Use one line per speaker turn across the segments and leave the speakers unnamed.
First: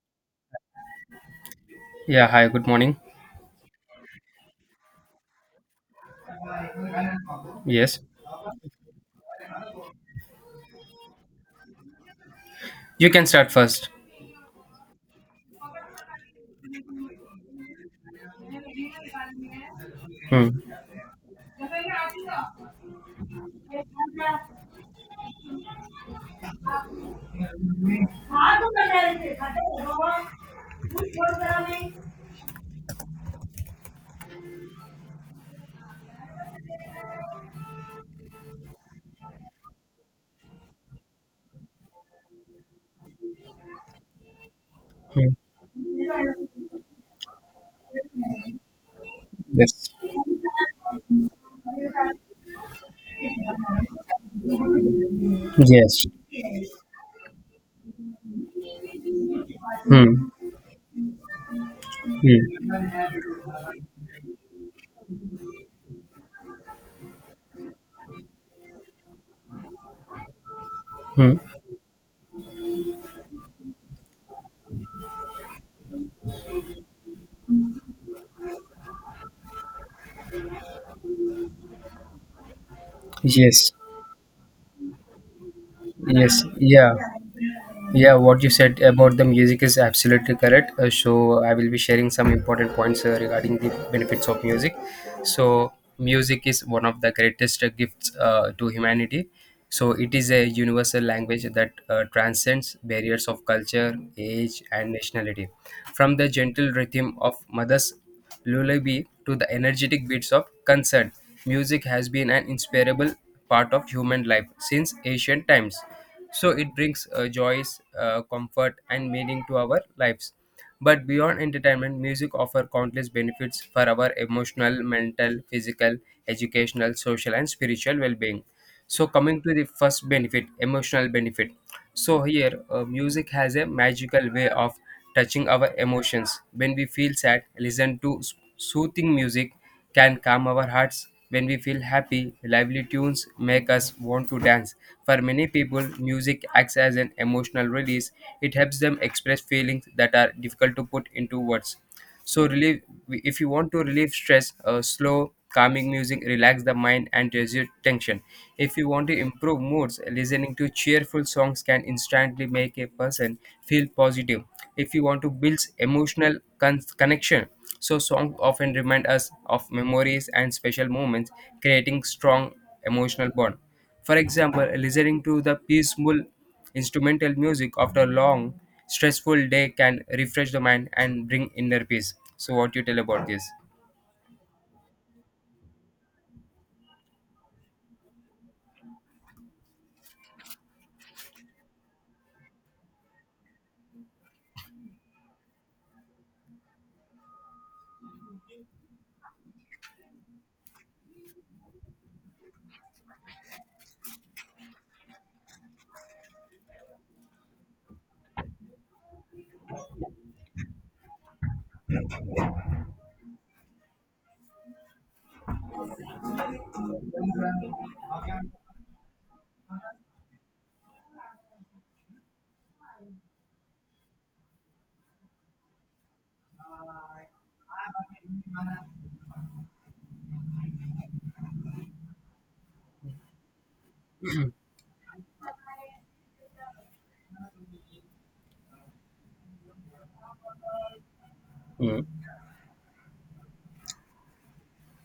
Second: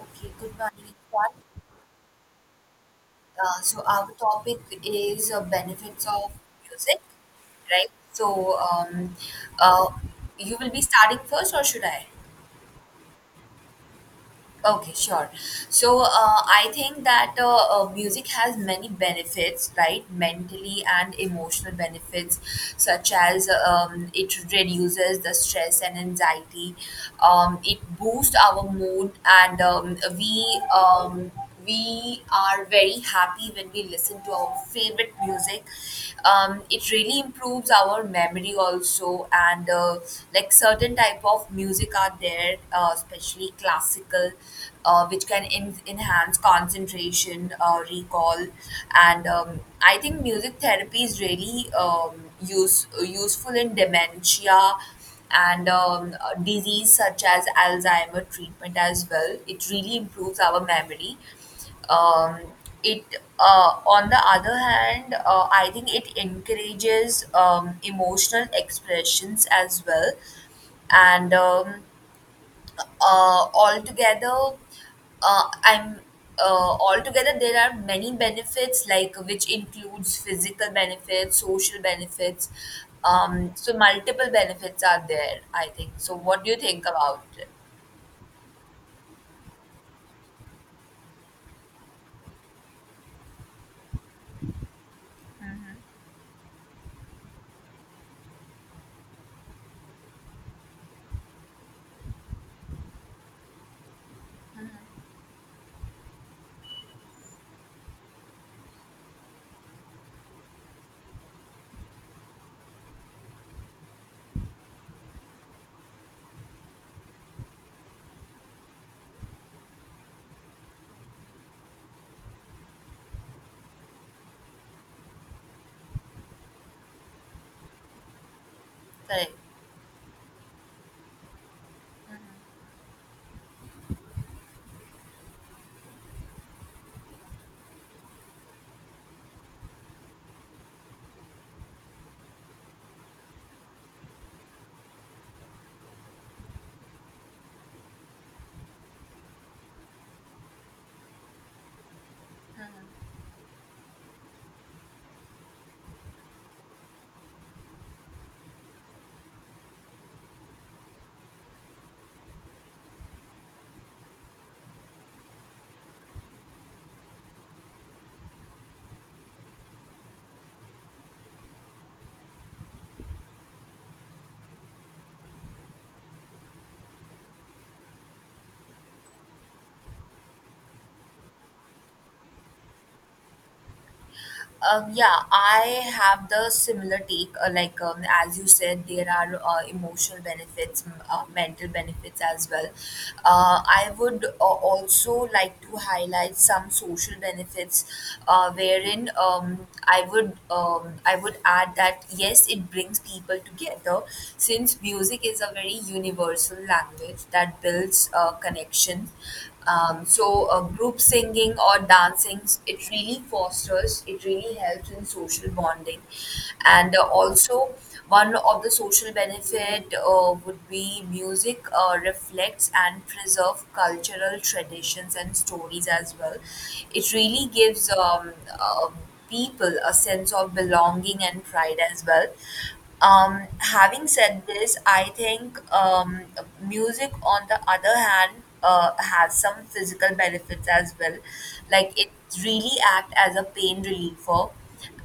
Okay, good morning. Everyone.
Yeah, hi, good morning.
So our topic is benefits of music, right?
Yes,
Uh, you will be starting first, or should I?
you can start first.
Okay, sure. So I think that music has many benefits, right?
Hmm.
Mentally and emotional benefits, such as it reduces the stress and anxiety. It boosts our mood, and we are very happy when we listen to our favorite music. It really improves our memory also, and like certain type of music are there, especially classical, which
Hmm.
can enhance concentration, recall, and
Yes.
I think music therapy is really useful in dementia and
Yes.
disease such as Alzheimer treatment as well. It really
Hmm.
improves our memory um,
Hmm.
it On the other hand, I think it encourages emotional expressions as well, and
Hmm.
uh, altogether uh, i'm altogether there are many benefits, like which includes physical benefits, social benefits.
Yes.
So multiple benefits are there, I think. So
Yes.
what do you think
Yeah.
about it?
Yeah, what you said about the music is absolutely correct. So I will be sharing some important points regarding the benefits of music. So music is one of the greatest gifts to humanity. So it is a universal language that transcends barriers of culture, age, and nationality from the gentle rhythm of mother's lullaby to the energetic beats of concert. Music has been an inseparable part of human life since ancient times. So it brings joys, comfort, and meaning to our lives. But beyond entertainment, music offers countless benefits for our emotional, mental, physical, educational, social, and spiritual well being. So,
Correct.
coming to the first benefit, emotional benefit. So here, music has a magical way of touching our emotions. When we feel sad, listen to soothing music can calm our hearts. When we feel happy, lively tunes make us want to dance. For many people, music acts as an emotional release. It helps them express feelings that are difficult to put into words. So relieve if you want to relieve stress, slow calming music relax the mind and reduce tension. If you want to improve moods, listening to cheerful songs can instantly make a person feel positive. If you want to build emotional connection, so songs often remind us of memories and special moments, creating strong emotional bond. For example, listening to the peaceful instrumental music after a long, stressful day can refresh the mind and bring inner peace. So, what you tell about this?
Yeah, I have the similar take. As you said, there are emotional benefits, mental benefits as well. I would also like to highlight some social benefits, wherein I would add that yes, it brings people together, since music is a very universal language that builds connection. So, group singing or dancing it really helps in social bonding. And also, one of the social benefit would be music reflects and preserve cultural traditions and stories as well. It really gives uh, people a sense of belonging and pride as well. Having said this, I think music, on the other hand, has some physical benefits as well, like
Hmm.
it really act as a pain reliever,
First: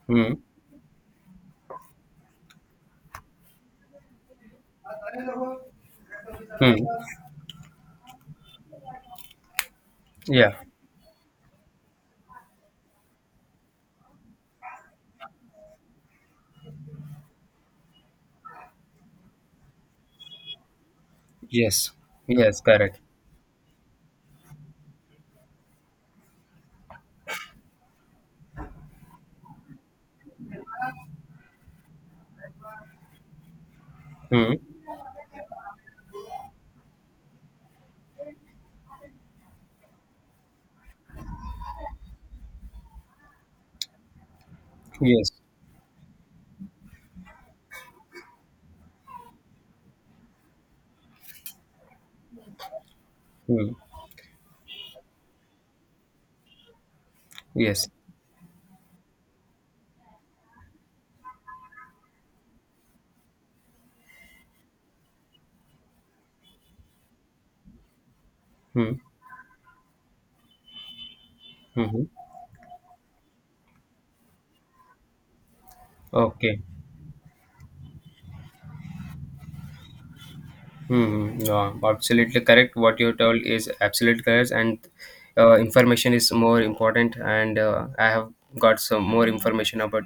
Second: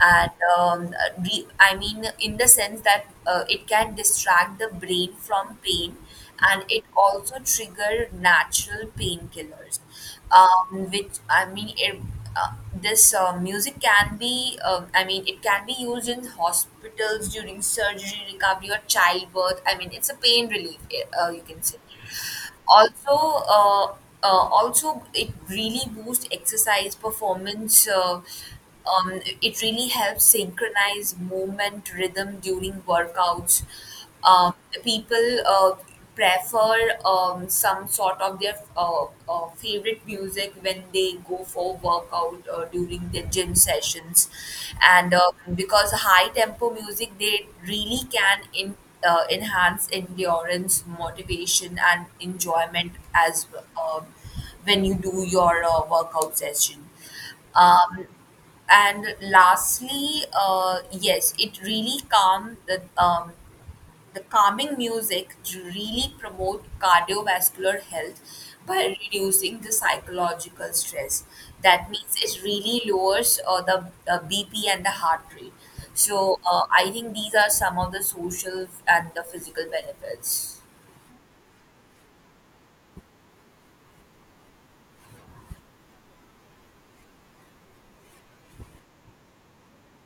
and
Hmm.
in the sense that it can distract the brain from pain, and
Hmm.
it also trigger natural painkillers,
Yeah.
which I mean it, this music can be it can be used in hospitals during surgery recovery or childbirth. I mean, it's a pain relief, you can say.
Yes. Yes. Correct.
Also, also it really boosts exercise performance. It really helps synchronize movement rhythm during workouts.
Hmm.
Um, People prefer some sort of their favorite music when they go for workout during their gym sessions, and
Yes.
because high tempo music, they really can in enhance endurance, motivation, and enjoyment as
Hmm.
um when you do your workout session.
Yes.
Um, and lastly, yes, it really calm the calming music really promote cardiovascular health
Hmm.
by reducing the psychological stress. That
Mm-hmm.
means it really lowers the bp and the heart rate. So
Okay.
I think these are some of the social and the physical benefits.
Hmm. Yeah, absolutely correct. What you told is absolutely correct, and information is more important. And I have got some more information about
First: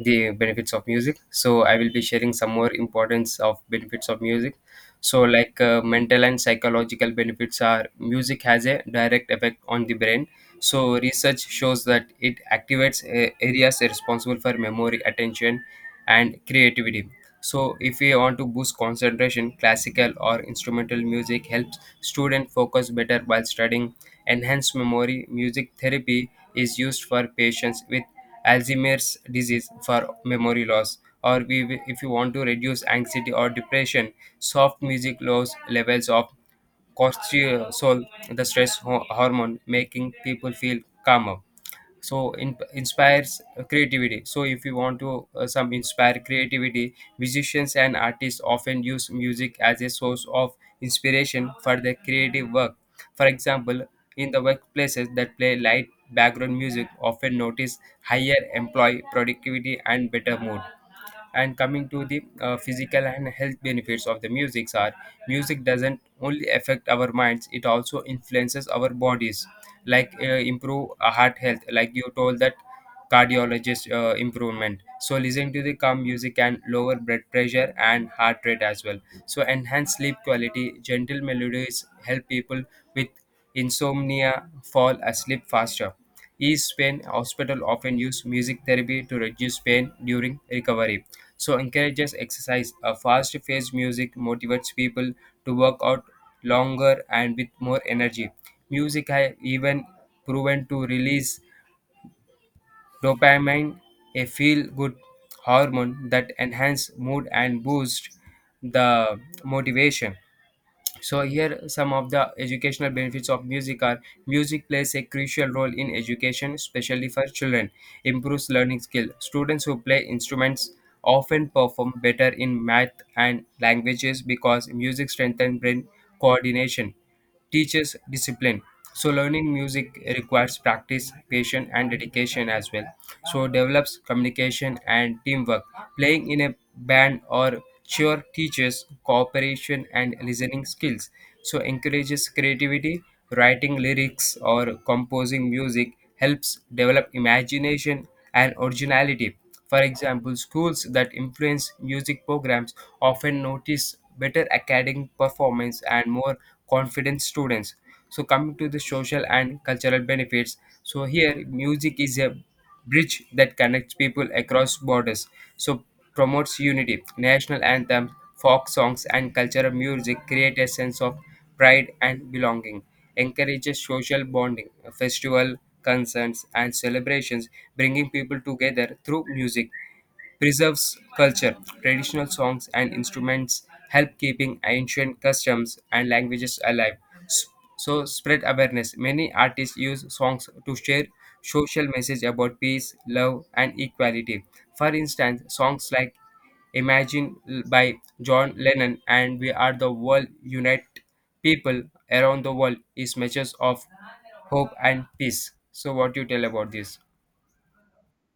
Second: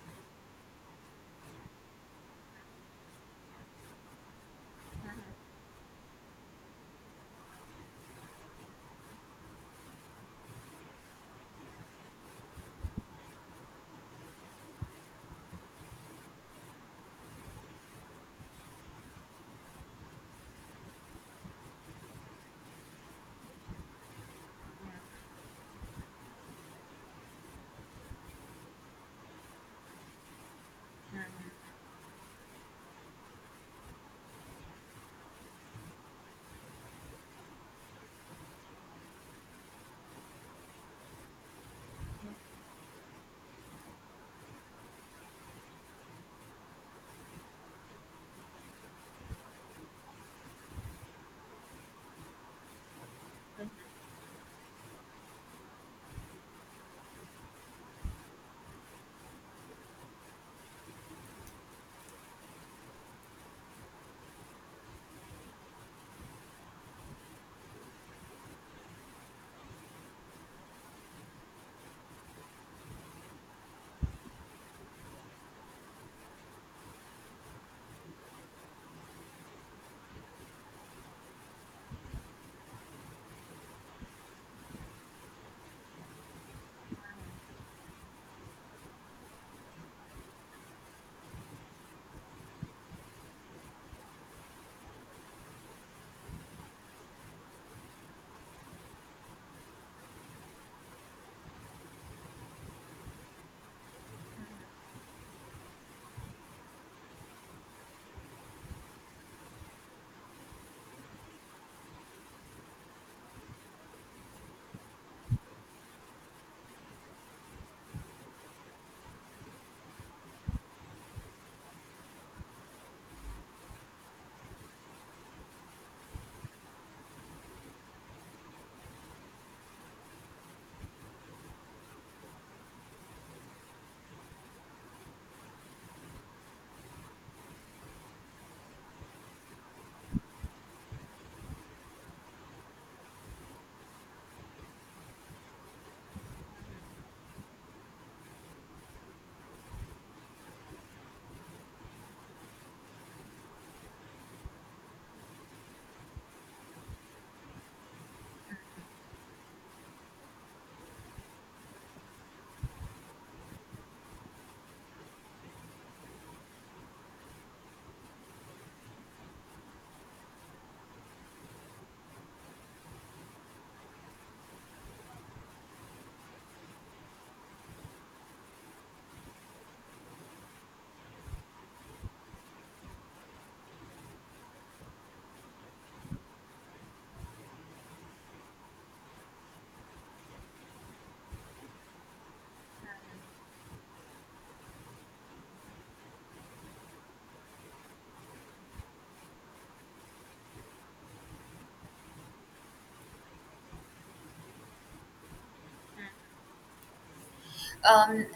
the benefits of music. So I will be sharing some more importance of benefits of music. So, like mental and psychological benefits are music has a direct effect on the brain. So, research shows that it activates areas responsible for memory, attention, and creativity. So, if we want to boost concentration, classical or instrumental music helps students focus better while studying. Enhanced memory music therapy is used for patients with Alzheimer's disease for memory loss. Or we, if you want to reduce anxiety or depression, soft music lowers levels of cortisol, the stress hormone, making people feel calmer. So in, inspires creativity. So if you want to some inspire creativity, musicians and artists often use music as a source of inspiration for their creative work. For example, in the workplaces that play light background music often notice higher employee productivity and better mood, and coming to the physical and health benefits of the music, are music doesn't only affect our minds, it also influences our bodies like improve heart health like you told that cardiologist improvement. So listening to the calm music can lower blood pressure and heart rate as well. So enhance sleep quality, gentle melodies help people with insomnia fall asleep faster. East Pain Hospital often use music therapy to reduce pain during recovery. So encourages exercise. A fast paced music motivates people to work out longer and with more energy. Music has even proven to release dopamine, a feel good hormone that enhance mood and boost the motivation. So here some of the educational benefits of music are music plays a crucial role in education, especially for children. Improves learning skill, students who play instruments often perform better in math and languages because music strengthens brain coordination. Teaches discipline. So learning music requires practice, patience, and dedication as well. So develops communication and teamwork. Playing in a band or cheer teaches cooperation and listening skills. So encourages creativity. Writing lyrics or composing music helps develop imagination and originality. For example, schools that influence music programs often notice better academic performance and more confident students. So, coming to the social and cultural benefits, so here music is a bridge that connects people across borders. So, promotes unity. National anthems, folk songs, and cultural music create a sense of pride and belonging. Encourages social bonding, festival, concerts, and celebrations, bringing people together through music. Preserves culture. Traditional songs and instruments help keeping ancient customs and languages alive. S- So spread awareness. Many artists use songs to share social message about peace, love, and equality. For instance, songs like Imagine by John Lennon and We Are the World Unite People Around the World is messages of hope and peace. So what do you tell about this?
Um,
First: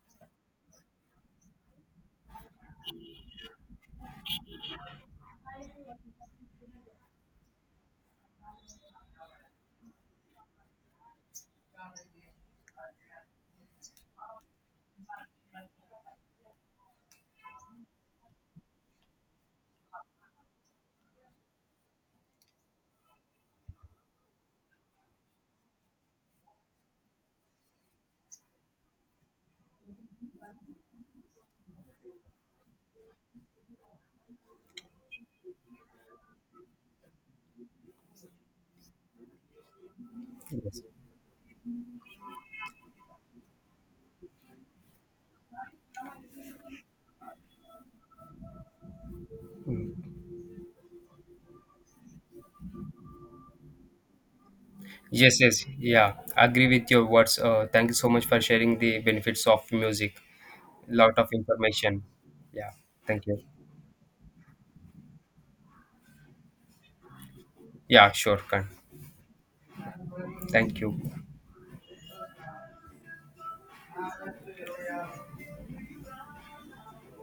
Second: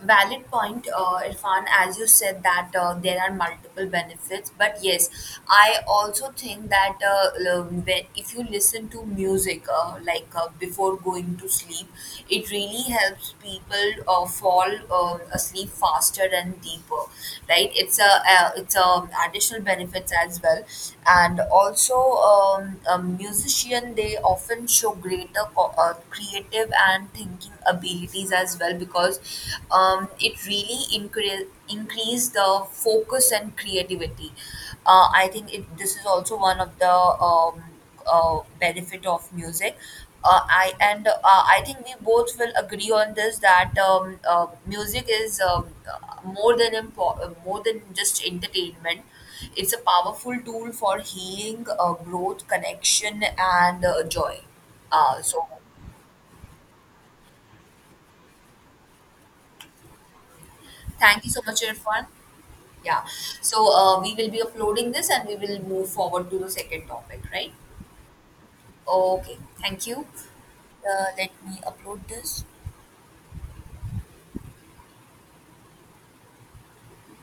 Valid point, Irfan, as you said that there are multiple benefits. But yes, I also think that if you listen to music, before going to sleep, it really helps people fall asleep faster and deeper. Right? It's a additional benefits as well, and also a musician they often show greater creative and thinking abilities as well, because it really increase the focus and creativity. This is also one of the um, benefit of music.
Yes.
I think we both will agree on this that music is more than just entertainment. It's a powerful tool for healing, growth, connection, and joy. Uh,
Yes,
so,
yes, yeah, agree with your words. Thank you so much for sharing the benefits of music. Lot
Thank
of
you so much,
information.
Irfan.
Yeah,
Yeah.
thank you.
So we will be uploading this, and we will move forward to the second topic, right?
Yeah, sure, can.
Okay. Thank you.
Thank you.
Let me upload this.